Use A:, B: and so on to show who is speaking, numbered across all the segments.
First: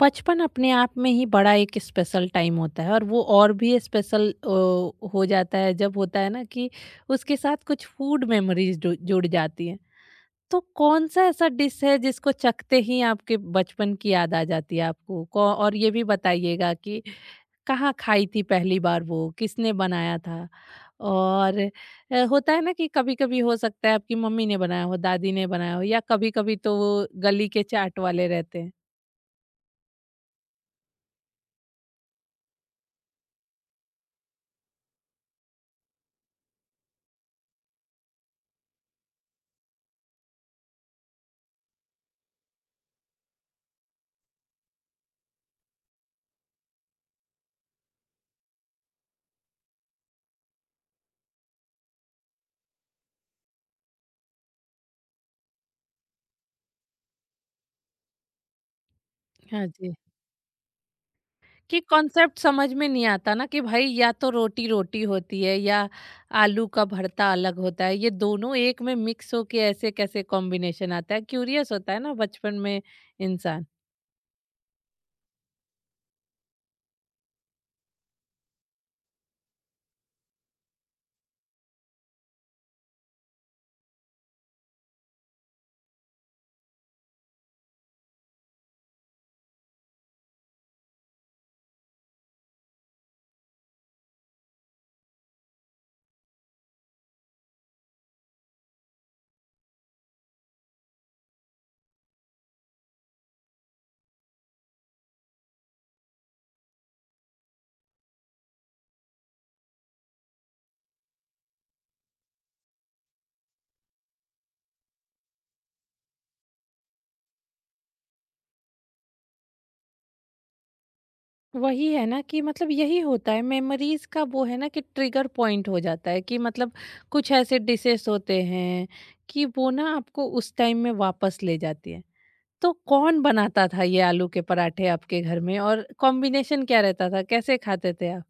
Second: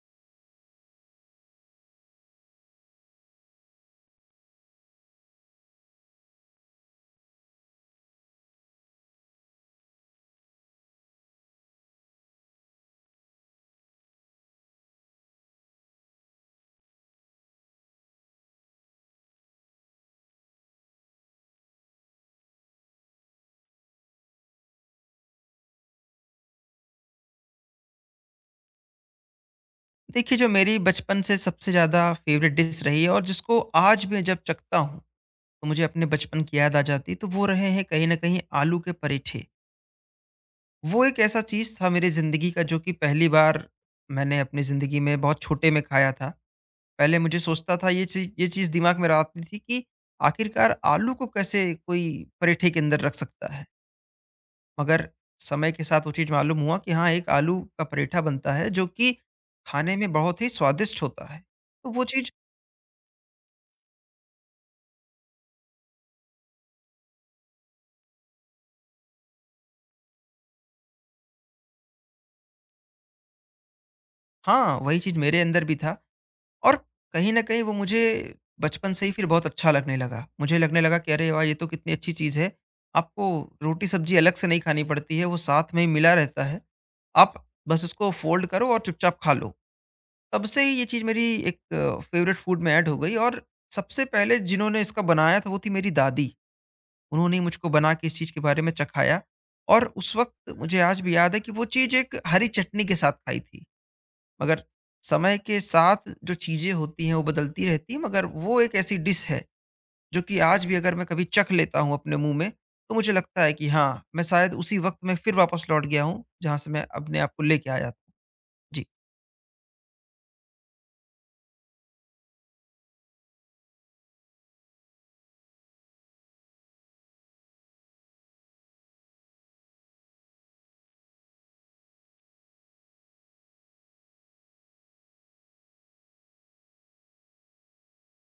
A: बचपन अपने आप में ही बड़ा एक स्पेशल टाइम होता है और वो और भी स्पेशल हो जाता है जब होता है ना कि उसके साथ कुछ फूड मेमोरीज जुड़ जाती हैं। तो कौन सा ऐसा डिश है जिसको चखते ही आपके बचपन की याद आ जाती है आपको और ये भी बताइएगा कि कहाँ खाई थी पहली बार वो किसने बनाया था और होता है ना कि कभी कभी हो सकता है आपकी मम्मी ने बनाया हो दादी ने बनाया हो या कभी कभी तो वो गली के चाट वाले रहते हैं।
B: देखिए, जो मेरी बचपन से सबसे ज़्यादा फ़ेवरेट डिश रही है और जिसको आज भी जब चखता हूँ, तो मुझे अपने बचपन की याद आ जाती है, तो वो रहे हैं कहीं न कहीं आलू के पराठे। वो एक ऐसा चीज़ था मेरी ज़िंदगी का जो कि पहली बार मैंने अपनी ज़िंदगी में बहुत छोटे में खाया था। पहले मुझे सोचता था ये चीज़ दिमाग में आती थी कि आखिरकार आलू को कैसे कोई पराठे के अंदर रख सकता है? मगर समय के साथ वो चीज़ मालूम हुआ कि हाँ, एक आलू का पराठा बनता है जो कि
A: हाँ जी।
B: खाने में बहुत ही स्वादिष्ट होता है।
A: कि
B: तो वो चीज़
A: कॉन्सेप्ट समझ में नहीं आता ना कि भाई या तो रोटी रोटी होती है या आलू का भरता अलग होता है ये दोनों एक में मिक्स होके ऐसे कैसे कॉम्बिनेशन आता है क्यूरियस होता है ना बचपन में इंसान।
B: हाँ, वही चीज़ मेरे अंदर भी था और कहीं न कहीं वो मुझे बचपन से ही फिर बहुत अच्छा लगने लगा। मुझे लगने लगा कि अरे वाह! ये तो कितनी अच्छी चीज़ है। आपको रोटी-सब्ज़ी अलग से नहीं खानी पड़ती है, वो साथ में ही मिला रहता है। आप बस उसको फ़ोल्ड करो और चुपचाप खा लो। तब से ही ये चीज़ मेरी एक फ़ेवरेट फूड में ऐड हो गई और सबसे पहले जिन्होंने इसका बनाया था वो थी मेरी दादी। उन्होंने ही मुझको बना के इस चीज़ के बारे में चखाया और उस वक़्त मुझे आज भी याद है कि वो चीज़ एक हरी चटनी के साथ खाई थी। मगर समय के साथ जो चीज़ें होती हैं वो बदलती रहती हैं, मगर वो एक ऐसी डिश है जो कि आज भी अगर मैं कभी चख लेता हूँ अपने मुँह में, तो मुझे लगता है कि हाँ, मैं शायद उसी वक़्त में फिर वापस लौट गया हूँ जहाँ से मैं अपने आप को लेके आया था। जी।
A: वही है ना कि मतलब यही होता है मेमोरीज का वो है ना कि ट्रिगर पॉइंट हो जाता है कि मतलब कुछ ऐसे डिशेस होते हैं कि वो ना आपको उस टाइम में वापस ले जाती है। तो कौन बनाता था ये आलू के पराठे आपके घर में और कॉम्बिनेशन क्या रहता था कैसे खाते थे आप?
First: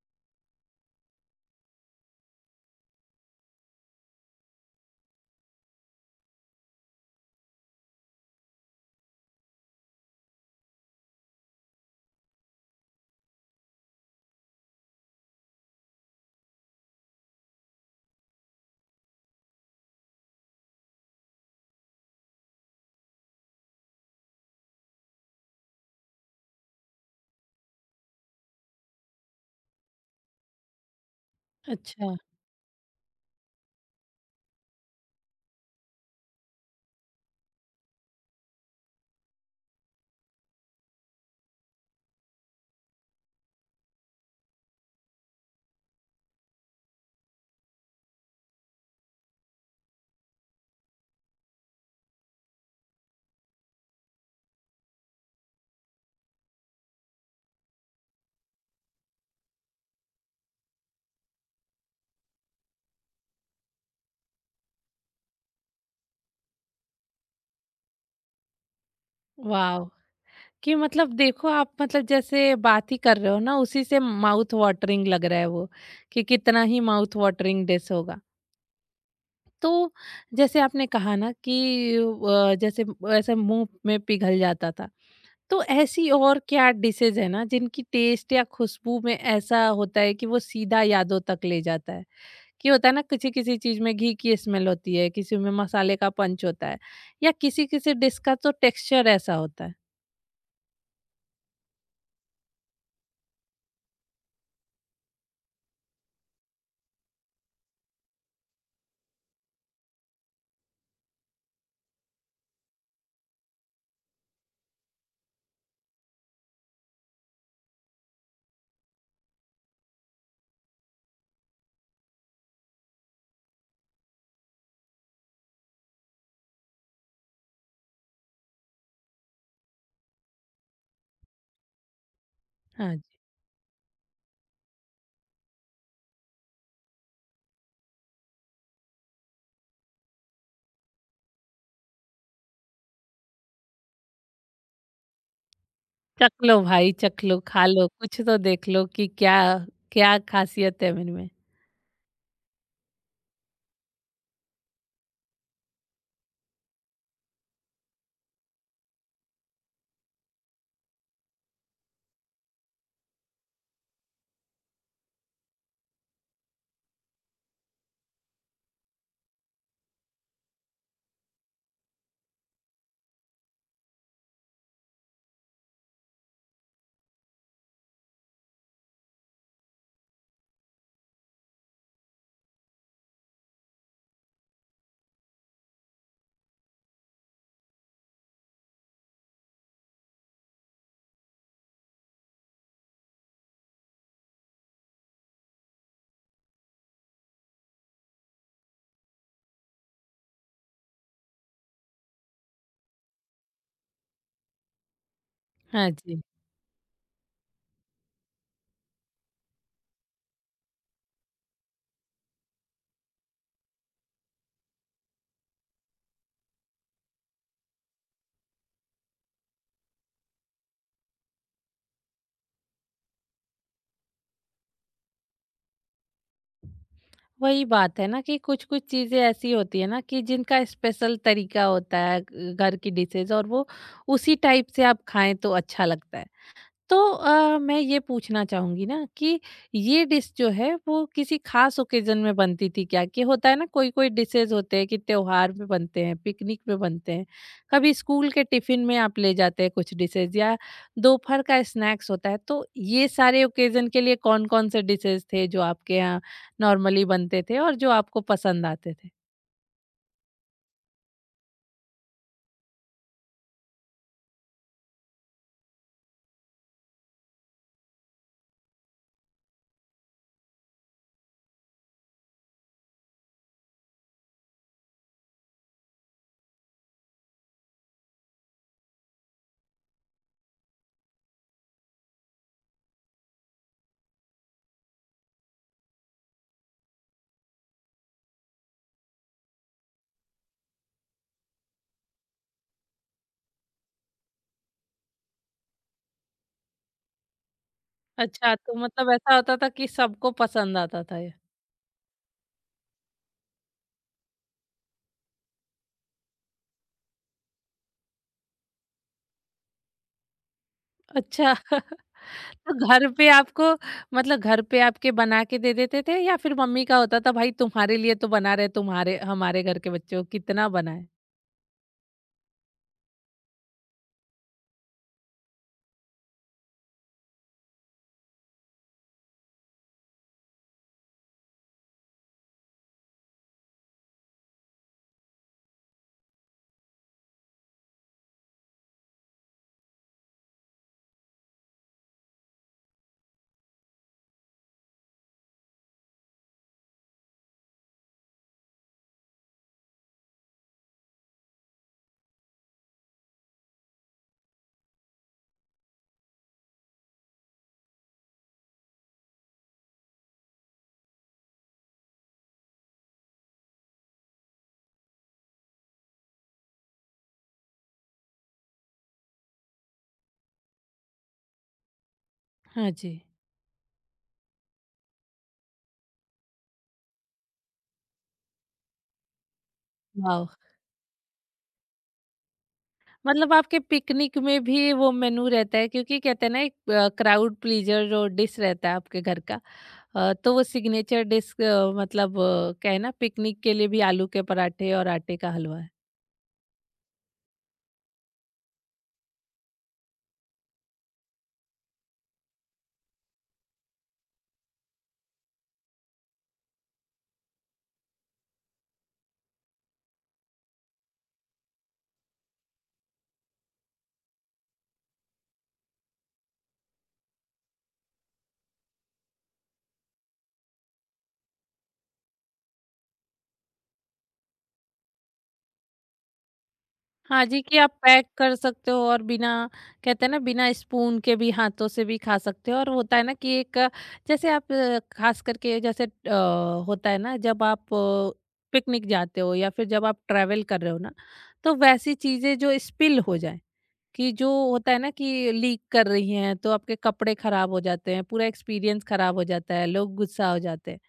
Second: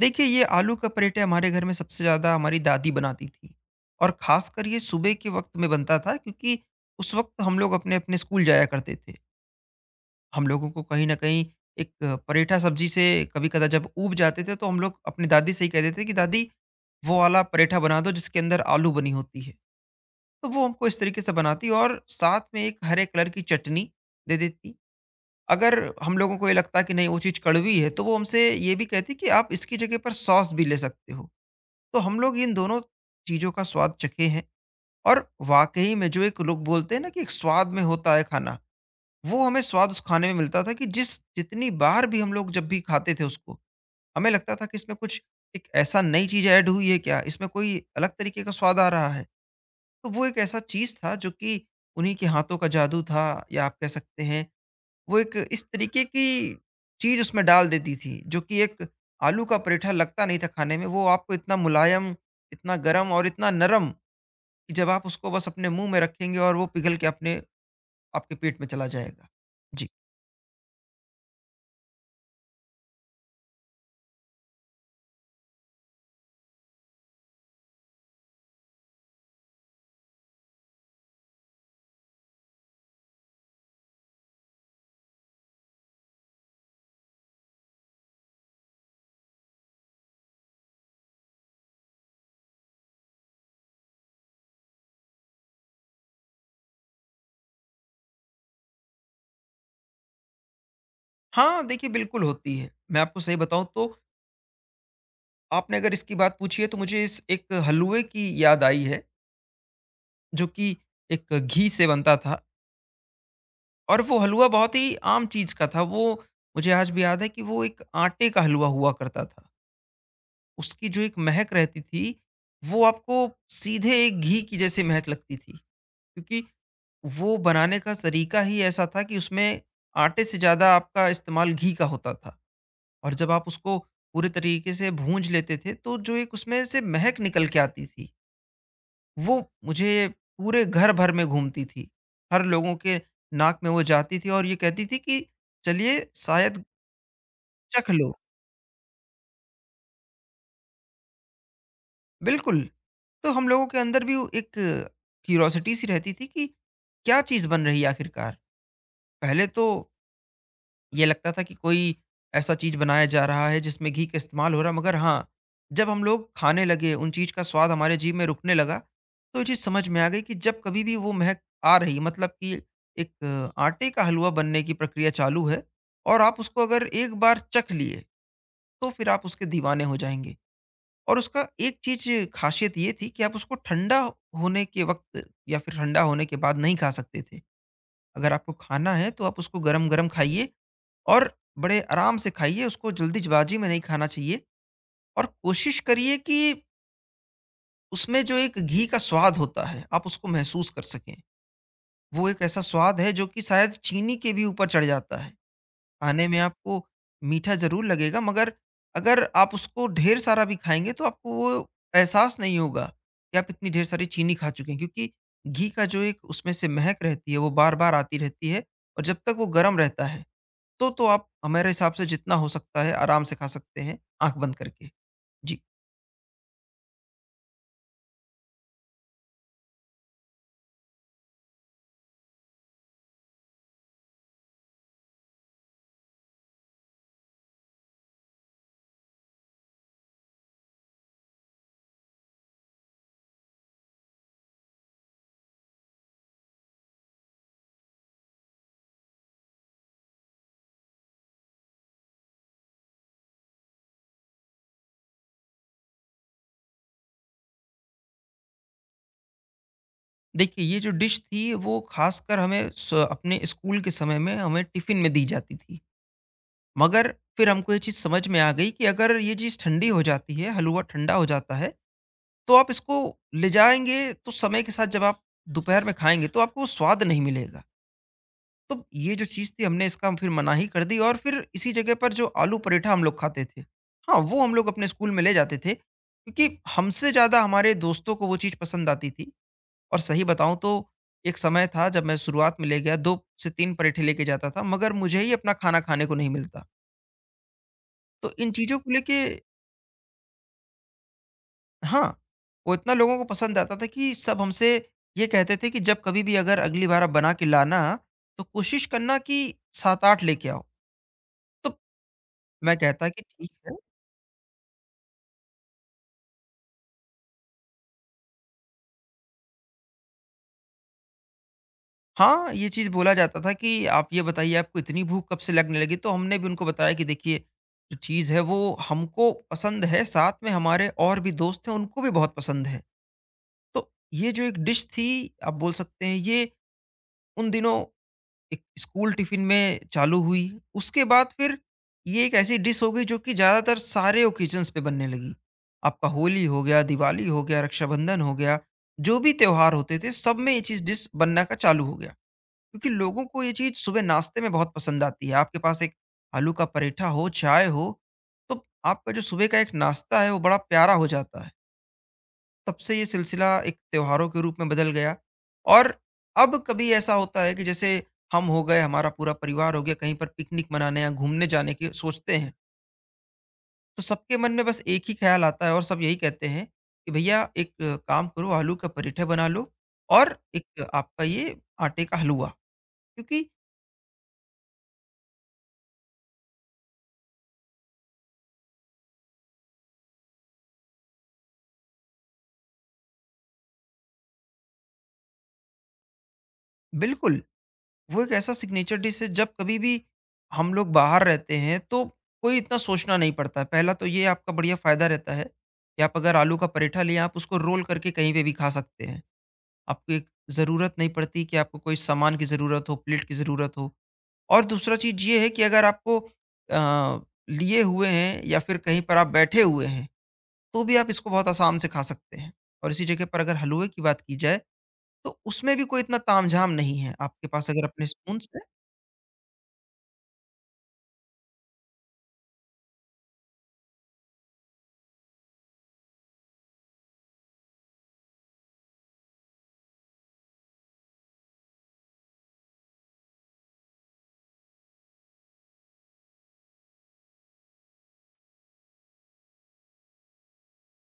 B: देखिए, ये आलू का पराठे हमारे घर में सबसे ज़्यादा हमारी दादी बनाती थी और ख़ासकर ये सुबह के वक़्त में बनता था, क्योंकि उस वक़्त हम लोग अपने-अपने स्कूल जाया करते थे। हम लोगों को कहीं न कहीं एक परेठा सब्ज़ी से कभी-कदा जब ऊब जाते थे, तो हम लोग अपनी दादी से ही कह देते कि दादी, वो वाला परेठा बना दो जिसके अंदर आलू बनी होती है। तो वो हमको इस तरीके से बनाती और साथ में एक हरे कलर की चटनी दे देती। अगर हम लोगों को ये लगता कि नहीं वो चीज़ कड़वी है, तो वो हमसे ये भी कहती कि आप इसकी जगह पर सॉस भी ले सकते हो। तो
A: अच्छा।
B: हम लोग इन दोनों चीज़ों का स्वाद चखे हैं और वाक़ई में जो एक लोग बोलते हैं ना कि एक स्वाद में होता है खाना, वो हमें स्वाद उस खाने में मिलता था कि जिस जितनी बार भी हम लोग जब भी खाते थे उसको, हमें लगता था कि इसमें कुछ एक ऐसा नई चीज़ ऐड हुई है क्या? इसमें कोई अलग तरीके का स्वाद आ रहा है। तो वो एक ऐसा चीज़ था जो कि उन्हीं के हाथों का जादू था, या आप कह सकते हैं वो एक इस तरीके की चीज़ उसमें डाल देती थी जो कि एक आलू का पराठा लगता नहीं था खाने में। वो आपको इतना मुलायम, इतना गरम और इतना नरम कि जब आप उसको बस अपने मुँह में रखेंगे और वो पिघल के अपने आपके पेट में चला जाएगा। जी।
A: वाव! कि मतलब देखो आप मतलब जैसे बात ही कर रहे हो ना उसी से माउथ वाटरिंग लग रहा है वो, कि कितना ही माउथ वाटरिंग डिश होगा। तो जैसे आपने कहा ना कि जैसे ऐसे मुँह में पिघल जाता था, तो ऐसी और क्या डिशेज़ हैं ना जिनकी टेस्ट या खुशबू में ऐसा होता है कि वो सीधा यादों तक ले जाता है? कि होता है ना किसी-किसी चीज़ में घी की स्मेल होती है, किसी में मसाले का पंच होता है या किसी-किसी डिश का तो टेक्सचर ऐसा होता है?
B: हाँ, देखिए बिल्कुल होती है। मैं आपको सही बताऊँ तो आपने अगर इसकी बात पूछी है, तो मुझे इस एक हलवे की याद आई है, जो कि एक घी से बनता था और वो हलवा बहुत ही आम चीज़ का था। वो मुझे आज भी याद है कि वो एक आटे का हलवा हुआ करता था। उसकी जो एक महक रहती थी, वो आपको सीधे एक घी की जैसे महक लगती थी। क्योंकि वो बनाने का तरीका ही ऐसा था कि उसमें आटे से ज़्यादा आपका इस्तेमाल घी का होता था।
A: हाँ
B: और जब आप उसको पूरे तरीके से भूंज लेते थे, तो जो एक उसमें से महक निकल के आती थी, वो मुझे पूरे घर भर में घूमती थी। हर लोगों के नाक में वो जाती थी और ये कहती थी कि चलिए
A: चख लो
B: शायद
A: भाई चख लो, खा लो,
B: चख लो।
A: कुछ तो देख लो कि क्या क्या खासियत है इनमें।
B: बिल्कुल, तो हम लोगों के अंदर भी एक क्यूरियोसिटी सी रहती थी कि क्या चीज़ बन रही है आखिरकार? पहले तो ये लगता था कि कोई ऐसा चीज़ बनाया जा रहा है जिसमें घी का इस्तेमाल हो रहा है, मगर हाँ, जब हम लोग खाने लगे, उन चीज़ का स्वाद हमारे जीभ में रुकने लगा, तो ये चीज़ समझ में आ गई कि जब कभी भी वो महक आ रही है, मतलब कि एक आटे का हलवा बनने की प्रक्रिया चालू है और आप उसको अगर एक बार चख लिए, तो फिर आप उसके दीवाने हो जाएँगे। और उसका एक चीज़ ख़ासियत ये थी कि आप उसको ठंडा होने के वक़्त या फिर ठंडा होने के बाद नहीं खा सकते थे। अगर आपको खाना है, तो आप उसको गरम-गरम खाइए और बड़े आराम से खाइए, उसको जल्दीबाजी में नहीं खाना चाहिए और कोशिश करिए कि उसमें जो एक घी का स्वाद होता है, आप उसको महसूस कर सकें। वो एक ऐसा स्वाद है जो कि शायद चीनी के भी ऊपर चढ़ जाता है।
A: हाँ जी,
B: खाने में आपको मीठा ज़रूर लगेगा, मगर अगर आप उसको ढेर सारा भी खाएँगे, तो आपको वो एहसास नहीं होगा कि आप इतनी ढेर सारी चीनी खा चुके हैं, क्योंकि घी का जो एक उसमें से महक रहती है, वो बार-बार आती रहती है और जब तक वो गरम रहता है, तो आप हमारे हिसाब से जितना हो सकता है आराम से खा सकते हैं, आँख बंद करके। जी।
A: वही बात है ना कि कुछ-कुछ चीज़ें ऐसी होती है ना कि जिनका स्पेशल तरीका होता है घर की डिशेज़ और वो उसी टाइप से आप खाएँ तो अच्छा लगता है। तो मैं ये पूछना चाहूँगी ना कि ये डिश जो है वो किसी ख़ास ओकेज़न में बनती थी क्या? कि होता है ना कोई-कोई डिशेज़ होते हैं कि त्योहार पे बनते हैं, पिकनिक पे बनते हैं, कभी स्कूल के टिफ़िन में आप ले जाते हैं कुछ डिशेज़ या दोपहर का स्नैक्स होता है। तो ये सारे ओकेज़न के लिए कौन-कौन से डिशेज़ थे जो आपके यहाँ नॉर्मली बनते थे और जो आपको पसंद आते थे?
B: देखिए, ये जो डिश थी वो ख़ासकर हमें स अपने स्कूल के समय में हमें टिफ़िन में दी जाती थी। मगर फिर हमको ये चीज़ समझ में आ गई कि अगर ये चीज़ ठंडी हो जाती है, हलवा ठंडा हो जाता है, तो आप इसको ले जाएँगे, तो समय के साथ जब आप दोपहर में खाएँगे, तो आपको वो स्वाद नहीं मिलेगा। तो ये जो चीज़ थी हमने इसका फिर मनाही कर दी और फिर इसी जगह पर जो आलू पराठा हम लोग खाते थे, हाँ, वो हम लोग अपने स्कूल में ले जाते थे, क्योंकि हमसे ज़्यादा हमारे दोस्तों को वो चीज़ पसंद आती थी। और सही बताऊँ तो एक समय था जब मैं शुरुआत में ले गया, 2 से 3 पराठे लेके जाता था, मगर मुझे ही अपना खाना खाने को नहीं मिलता। तो इन
A: अच्छा, तो
B: चीज़ों को
A: मतलब
B: लेके,
A: ऐसा होता था कि सबको पसंद आता था ये।
B: हाँ, वो इतना लोगों को पसंद आता था कि सब हमसे ये कहते थे कि जब कभी भी अगर अगली बार आप बना के लाना, तो कोशिश करना कि 7-8 लेके आओ।
A: अच्छा।
B: तो
A: तो
B: मैं
A: घर
B: कहता कि
A: पे
B: ठीक
A: आपको
B: है।
A: मतलब घर पे आपके बना के दे देते थे या फिर मम्मी का होता था भाई तुम्हारे लिए तो बना रहे तुम्हारे हमारे घर के बच्चों कितना बनाए?
B: हाँ, ये चीज़ बोला जाता था कि आप ये बताइए आपको इतनी भूख कब से लगने लगी? तो हमने भी उनको बताया कि देखिए, जो चीज़ है वो हमको पसंद है, साथ में हमारे और भी दोस्त हैं उनको भी बहुत पसंद है। तो ये जो एक डिश थी, आप बोल सकते हैं ये उन दिनों एक स्कूल टिफ़िन में चालू हुई। उसके बाद फिर ये एक ऐसी डिश हो गई जो कि ज़्यादातर सारे ओकेज़न्स पे बनने लगी। आपका होली हो गया, दिवाली हो गया, रक्षाबंधन हो गया, जो भी त्योहार होते थे सब में ये चीज़ डिश बनना का चालू हो गया। क्योंकि लोगों को ये चीज़ सुबह नाश्ते में बहुत पसंद आती है। आपके पास एक आलू का पराठा हो, चाय हो, तो आपका जो सुबह का एक नाश्ता है, वो बड़ा प्यारा हो जाता है। तब से ये सिलसिला एक त्योहारों के रूप में बदल गया और अब कभी ऐसा होता है कि जैसे हम हो गए, हमारा पूरा परिवार हो गया, कहीं पर पिकनिक मनाने या घूमने जाने की सोचते हैं,
A: हाँ जी।
B: तो सबके मन में बस एक ही ख़्याल आता है और सब यही कहते हैं कि भैया एक काम करो, आलू का पराठा बना लो और
A: वाह!
B: एक आपका ये आटे का हलवा। क्योंकि
A: मतलब आपके पिकनिक में भी वो मेनू रहता है क्योंकि कहते हैं ना एक क्राउड प्लीजर जो डिश रहता है आपके घर का तो वो सिग्नेचर डिश मतलब क्या है ना पिकनिक के लिए भी आलू के पराठे और आटे का हलवा।
B: बिल्कुल, वो एक ऐसा सिग्नेचर डिश है जब कभी भी हम लोग बाहर रहते हैं, तो कोई इतना सोचना नहीं पड़ता है। पहला तो ये आपका बढ़िया फायदा रहता है कि आप अगर आलू का पराठा लिए आप उसको रोल करके कहीं पे भी खा सकते हैं। आपको एक ज़रूरत नहीं पड़ती कि आपको कोई सामान की ज़रूरत हो, प्लेट की ज़रूरत हो। और दूसरा चीज़ ये है कि अगर आपको अ, लिए हुए हैं या फिर कहीं पर आप बैठे हुए हैं, तो भी आप इसको बहुत आराम से खा सकते हैं। और इसी जगह पर अगर हलवे की बात की जाए, तो उसमें भी कोई इतना तामझाम नहीं है।
A: हाँ
B: आपके
A: जी,
B: पास
A: कि
B: अगर
A: आप
B: अपने
A: पैक
B: स्पून
A: कर
B: से
A: सकते हो और बिना कहते हैं ना बिना स्पून के भी हाथों से भी खा सकते हो और होता है ना कि एक जैसे आप खास करके जैसे होता है ना जब आप पिकनिक जाते हो या फिर जब आप ट्रैवल कर रहे हो ना तो वैसी चीज़ें जो स्पिल हो जाए कि जो होता है ना कि लीक कर रही हैं तो आपके कपड़े खराब हो जाते हैं पूरा एक्सपीरियंस खराब हो जाता है लोग गुस्सा हो जाते हैं।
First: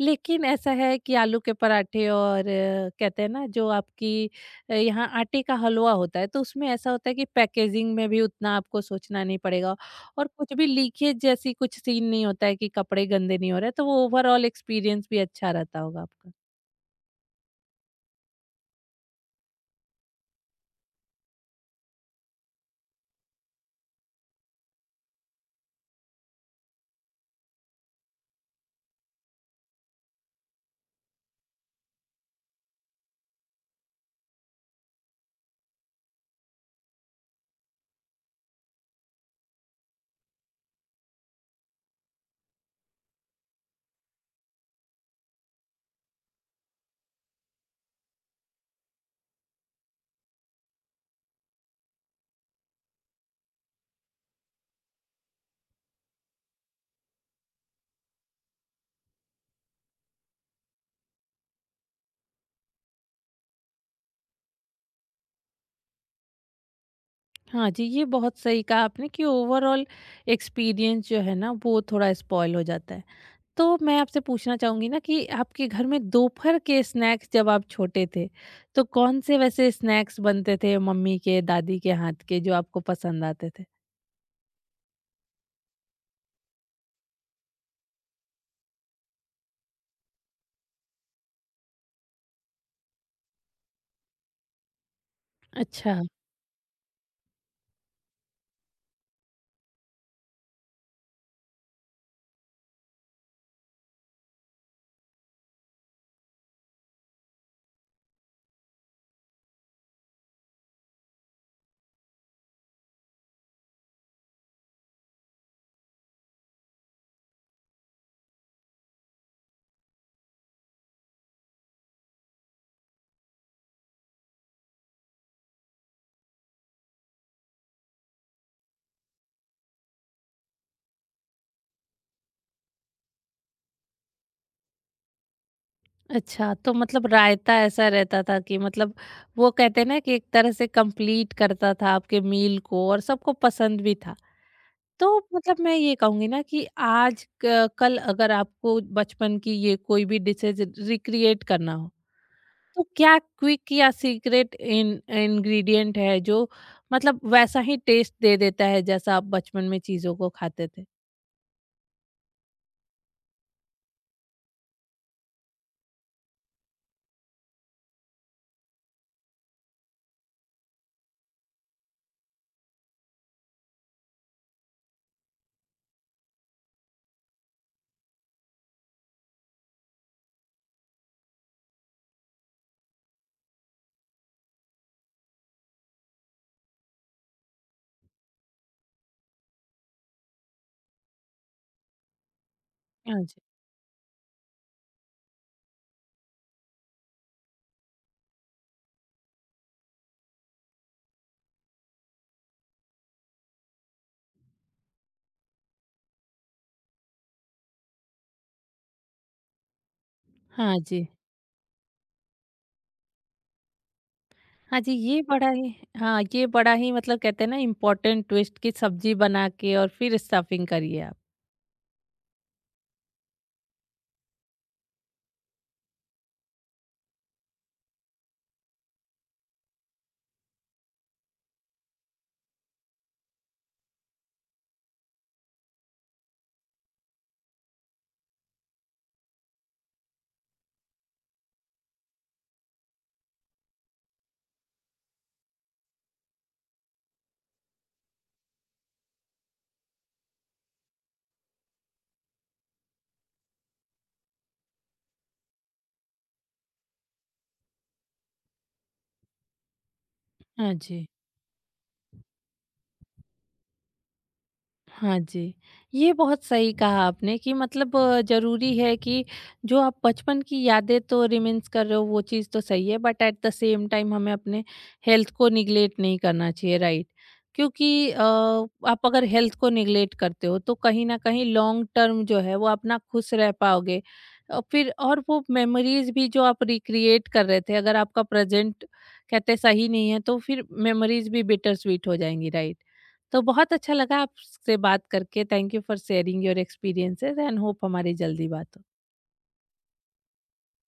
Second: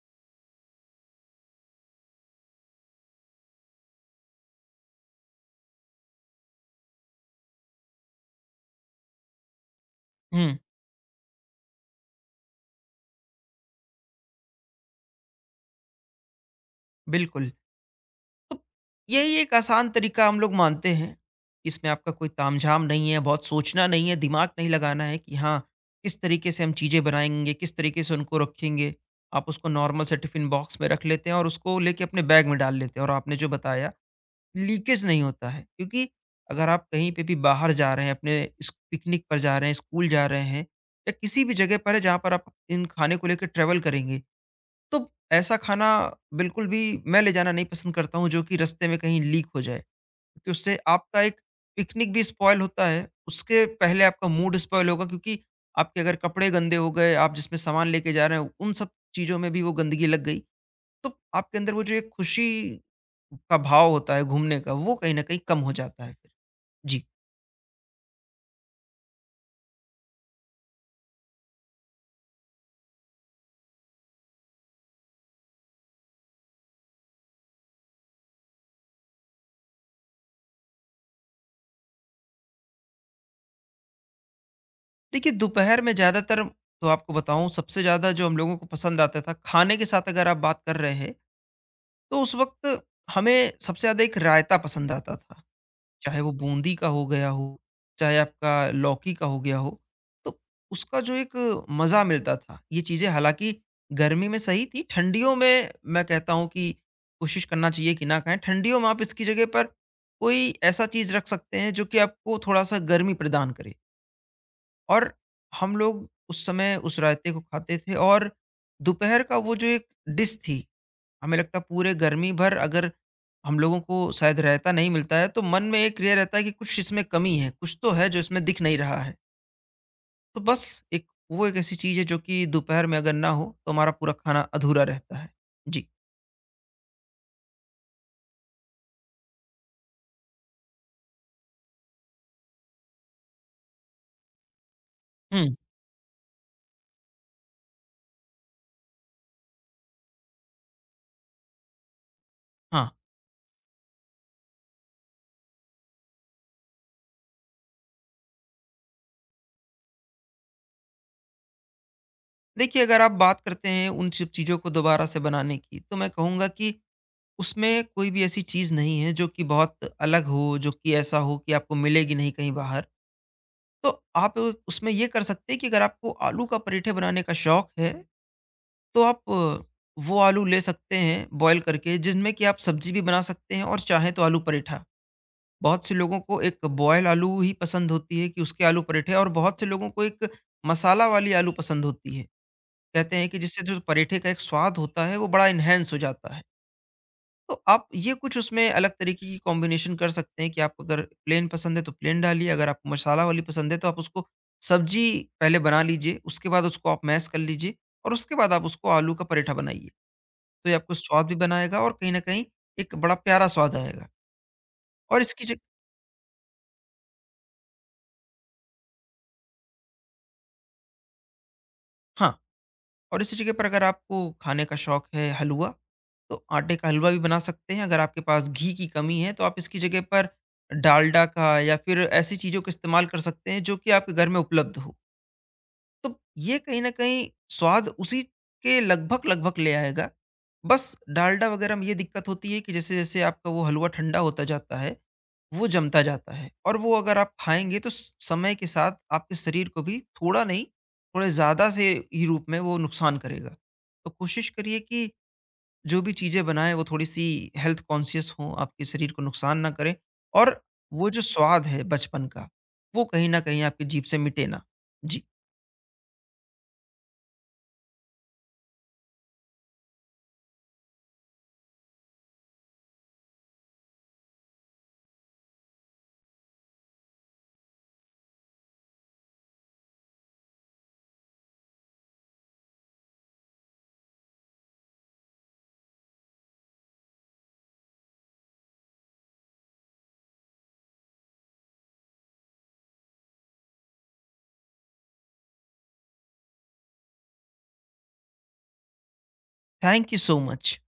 A: लेकिन ऐसा है कि आलू के पराठे और कहते हैं ना जो आपकी यहाँ आटे का हलवा होता है तो उसमें ऐसा होता है कि पैकेजिंग में भी उतना आपको सोचना नहीं पड़ेगा और कुछ
B: हुँ।
A: भी लीकेज जैसी कुछ सीन नहीं होता है कि कपड़े गंदे नहीं हो रहे तो वो ओवरऑल एक्सपीरियंस भी अच्छा रहता होगा आपका।
B: बिल्कुल। तो यही एक आसान तरीका हम लोग मानते हैं। इसमें आपका कोई तामझाम नहीं है, बहुत सोचना नहीं है, दिमाग नहीं लगाना है कि हाँ, किस तरीके से हम चीज़ें बनाएँगे, किस तरीके से उनको रखेंगे। आप उसको नॉर्मल से टिफ़िन बॉक्स में रख लेते हैं और उसको लेके अपने बैग में डाल लेते हैं और आपने जो बताया, लीकेज नहीं होता है। क्योंकि अगर आप कहीं पे भी बाहर जा रहे हैं, अपने इस पिकनिक पर जा रहे हैं, स्कूल जा रहे हैं या किसी भी जगह पर है जहाँ पर आप इन खाने को लेके ट्रैवल करेंगे, तो ऐसा खाना बिल्कुल भी मैं ले जाना नहीं पसंद करता हूँ जो कि रास्ते में कहीं लीक हो जाए। क्योंकि उससे आपका एक पिकनिक भी स्पॉइल होता है, उसके पहले आपका मूड स्पॉइल होगा क्योंकि आपके अगर कपड़े गंदे हो गए, आप जिसमें सामान लेके जा रहे हो, उन सब चीज़ों में भी वो गंदगी लग गई, तो आपके अंदर वो जो एक खुशी का भाव होता है घूमने का, वो कहीं न कहीं कम हो जाता है फिर। जी।
A: हाँ जी, ये बहुत सही कहा आपने कि ओवरऑल एक्सपीरियंस जो है ना वो थोड़ा स्पॉइल हो जाता है। तो मैं आपसे पूछना चाहूंगी ना कि आपके घर में दोपहर के स्नैक्स जब आप छोटे थे तो कौन से वैसे स्नैक्स बनते थे मम्मी के दादी के हाथ के जो आपको पसंद आते थे?
B: देखिए, दोपहर में ज़्यादातर तो आपको बताऊँ, सबसे ज़्यादा जो हम लोगों को पसंद आता था, खाने के साथ अगर आप बात कर रहे हैं, तो उस वक़्त हमें सबसे ज़्यादा एक रायता पसंद आता था।
A: अच्छा।
B: चाहे वो बूंदी का हो गया हो, चाहे आपका लौकी का हो गया हो, तो उसका जो एक मज़ा मिलता था, ये चीज़ें हालाँकि गर्मी में सही थी, ठंडियों में मैं कहता हूँ कि कोशिश करना चाहिए कि ना खाएँ। ठंडियों में आप इसकी जगह पर कोई ऐसा चीज़ रख सकते हैं जो कि आपको थोड़ा-सा गर्मी प्रदान करे। और हम लोग उस समय उस रायते को खाते थे। और दोपहर का वो जो एक डिश थी, हमें लगता है पूरे गर्मी भर अगर हम लोगों को शायद रायता नहीं मिलता है, तो मन में एक ये रहता है कि कुछ इसमें कमी है, कुछ तो है जो इसमें दिख नहीं रहा है। तो बस एक वो एक ऐसी चीज़ है जो कि दोपहर में अगर ना हो तो हमारा पूरा खाना अधूरा रहता है। जी।
A: अच्छा तो मतलब रायता ऐसा रहता था कि मतलब वो कहते हैं ना कि एक तरह से कंप्लीट करता था आपके मील को और सबको पसंद भी था। तो
B: हम्म।
A: मतलब मैं ये कहूंगी ना कि आज कल अगर आपको बचपन की ये कोई भी डिशेज रिक्रिएट करना हो तो
B: हाँ।
A: क्या क्विक या सीक्रेट इन इंग्रेडिएंट है जो मतलब वैसा ही टेस्ट दे देता है जैसा आप बचपन में चीज़ों को खाते थे?
B: देखिए, अगर आप बात करते हैं उन सब चीज़ों को दोबारा से बनाने की, तो मैं कहूँगा कि उसमें कोई भी ऐसी चीज़ नहीं है जो कि बहुत अलग हो, जो कि ऐसा हो कि आपको मिलेगी नहीं कहीं बाहर। तो आप उसमें ये कर सकते हैं कि अगर आपको आलू का पराठे बनाने का शौक है, तो आप वो आलू ले सकते हैं बॉयल करके जिसमें कि आप सब्जी भी बना सकते हैं और चाहे तो आलू पराठा। बहुत से लोगों को एक बॉयल आलू ही पसंद होती है कि उसके आलू पराठे, और बहुत से लोगों को एक मसाला वाली आलू पसंद होती है। कहते
A: हाँ
B: हैं कि
A: जी।
B: जिससे जो पराठे का एक स्वाद होता है वो बड़ा एन्हांस हो जाता है। तो आप ये कुछ उसमें अलग तरीके की कॉम्बिनेशन कर सकते हैं कि आपको अगर प्लेन पसंद है तो प्लेन डालिए, अगर आपको मसाला वाली पसंद है तो आप उसको सब्जी पहले बना लीजिए, उसके बाद उसको आप मैश कर लीजिए और उसके बाद आप उसको आलू का पराठा बनाइए। तो ये
A: हाँ
B: आपको
A: जी।
B: स्वाद भी बनाएगा और कहीं न कहीं एक बड़ा प्यारा स्वाद आएगा।
A: हाँ जी,
B: और
A: ये
B: इसकी
A: बड़ा
B: जग
A: ही हाँ, ये बड़ा ही मतलब कहते हैं ना इम्पोर्टेंट ट्विस्ट कि सब्जी बना के और फिर स्टफिंग करिए आप।
B: हाँ, और इसी जगह पर अगर आपको खाने का शौक है हलवा, तो आटे का हलवा भी बना सकते हैं। अगर आपके पास घी की कमी है तो आप इसकी जगह पर डालडा का या फिर ऐसी चीज़ों का इस्तेमाल कर सकते हैं जो कि आपके घर में उपलब्ध हो। तो ये कहीं न कहीं स्वाद उसी के लगभग-लगभग ले आएगा। बस डालडा वगैरह में ये दिक्कत होती है कि जैसे-जैसे आपका वो हलवा ठंडा होता जाता है वो जमता जाता है, और वो अगर आप खाएँगे तो स समय के साथ आपके शरीर को भी थोड़ा नहीं, थोड़े ज़्यादा से ही रूप में वो नुकसान करेगा। तो कोशिश करिए कि जो भी चीज़ें बनाएँ वो थोड़ी-सी हेल्थ कॉन्शियस हों, आपके शरीर को नुकसान ना करें, और
A: हाँ जी।
B: वो जो स्वाद है बचपन का, वो कहीं न कहीं आपकी जीभ से मिटे ना।
A: हाँ
B: जी,
A: जी, ये बहुत सही कहा आपने कि मतलब ज़रूरी है कि जो आप बचपन की यादें तो रिमेन्स कर रहे हो वो चीज़ तो सही है but at the same time हमें अपने हेल्थ को निग्लेक्ट नहीं करना चाहिए राइट? क्योंकि आप अगर हेल्थ को निग्लेक्ट करते हो तो कहीं न कहीं लॉन्ग टर्म जो है वो आप ना खुश रह पाओगे। फिर और वो मेमोरीज़ भी जो आप रिक्रिएट कर रहे थे अगर आपका प्रेज़ेंट कहते हैं सही नहीं है तो फिर मेमोरीज़ भी बिटर स्वीट हो जाएँगी राइट? तो बहुत अच्छा लगा आपसे बात करके। Thank you for sharing your experiences and hope हमारी जल्दी बात हो।
B: Thank you so much.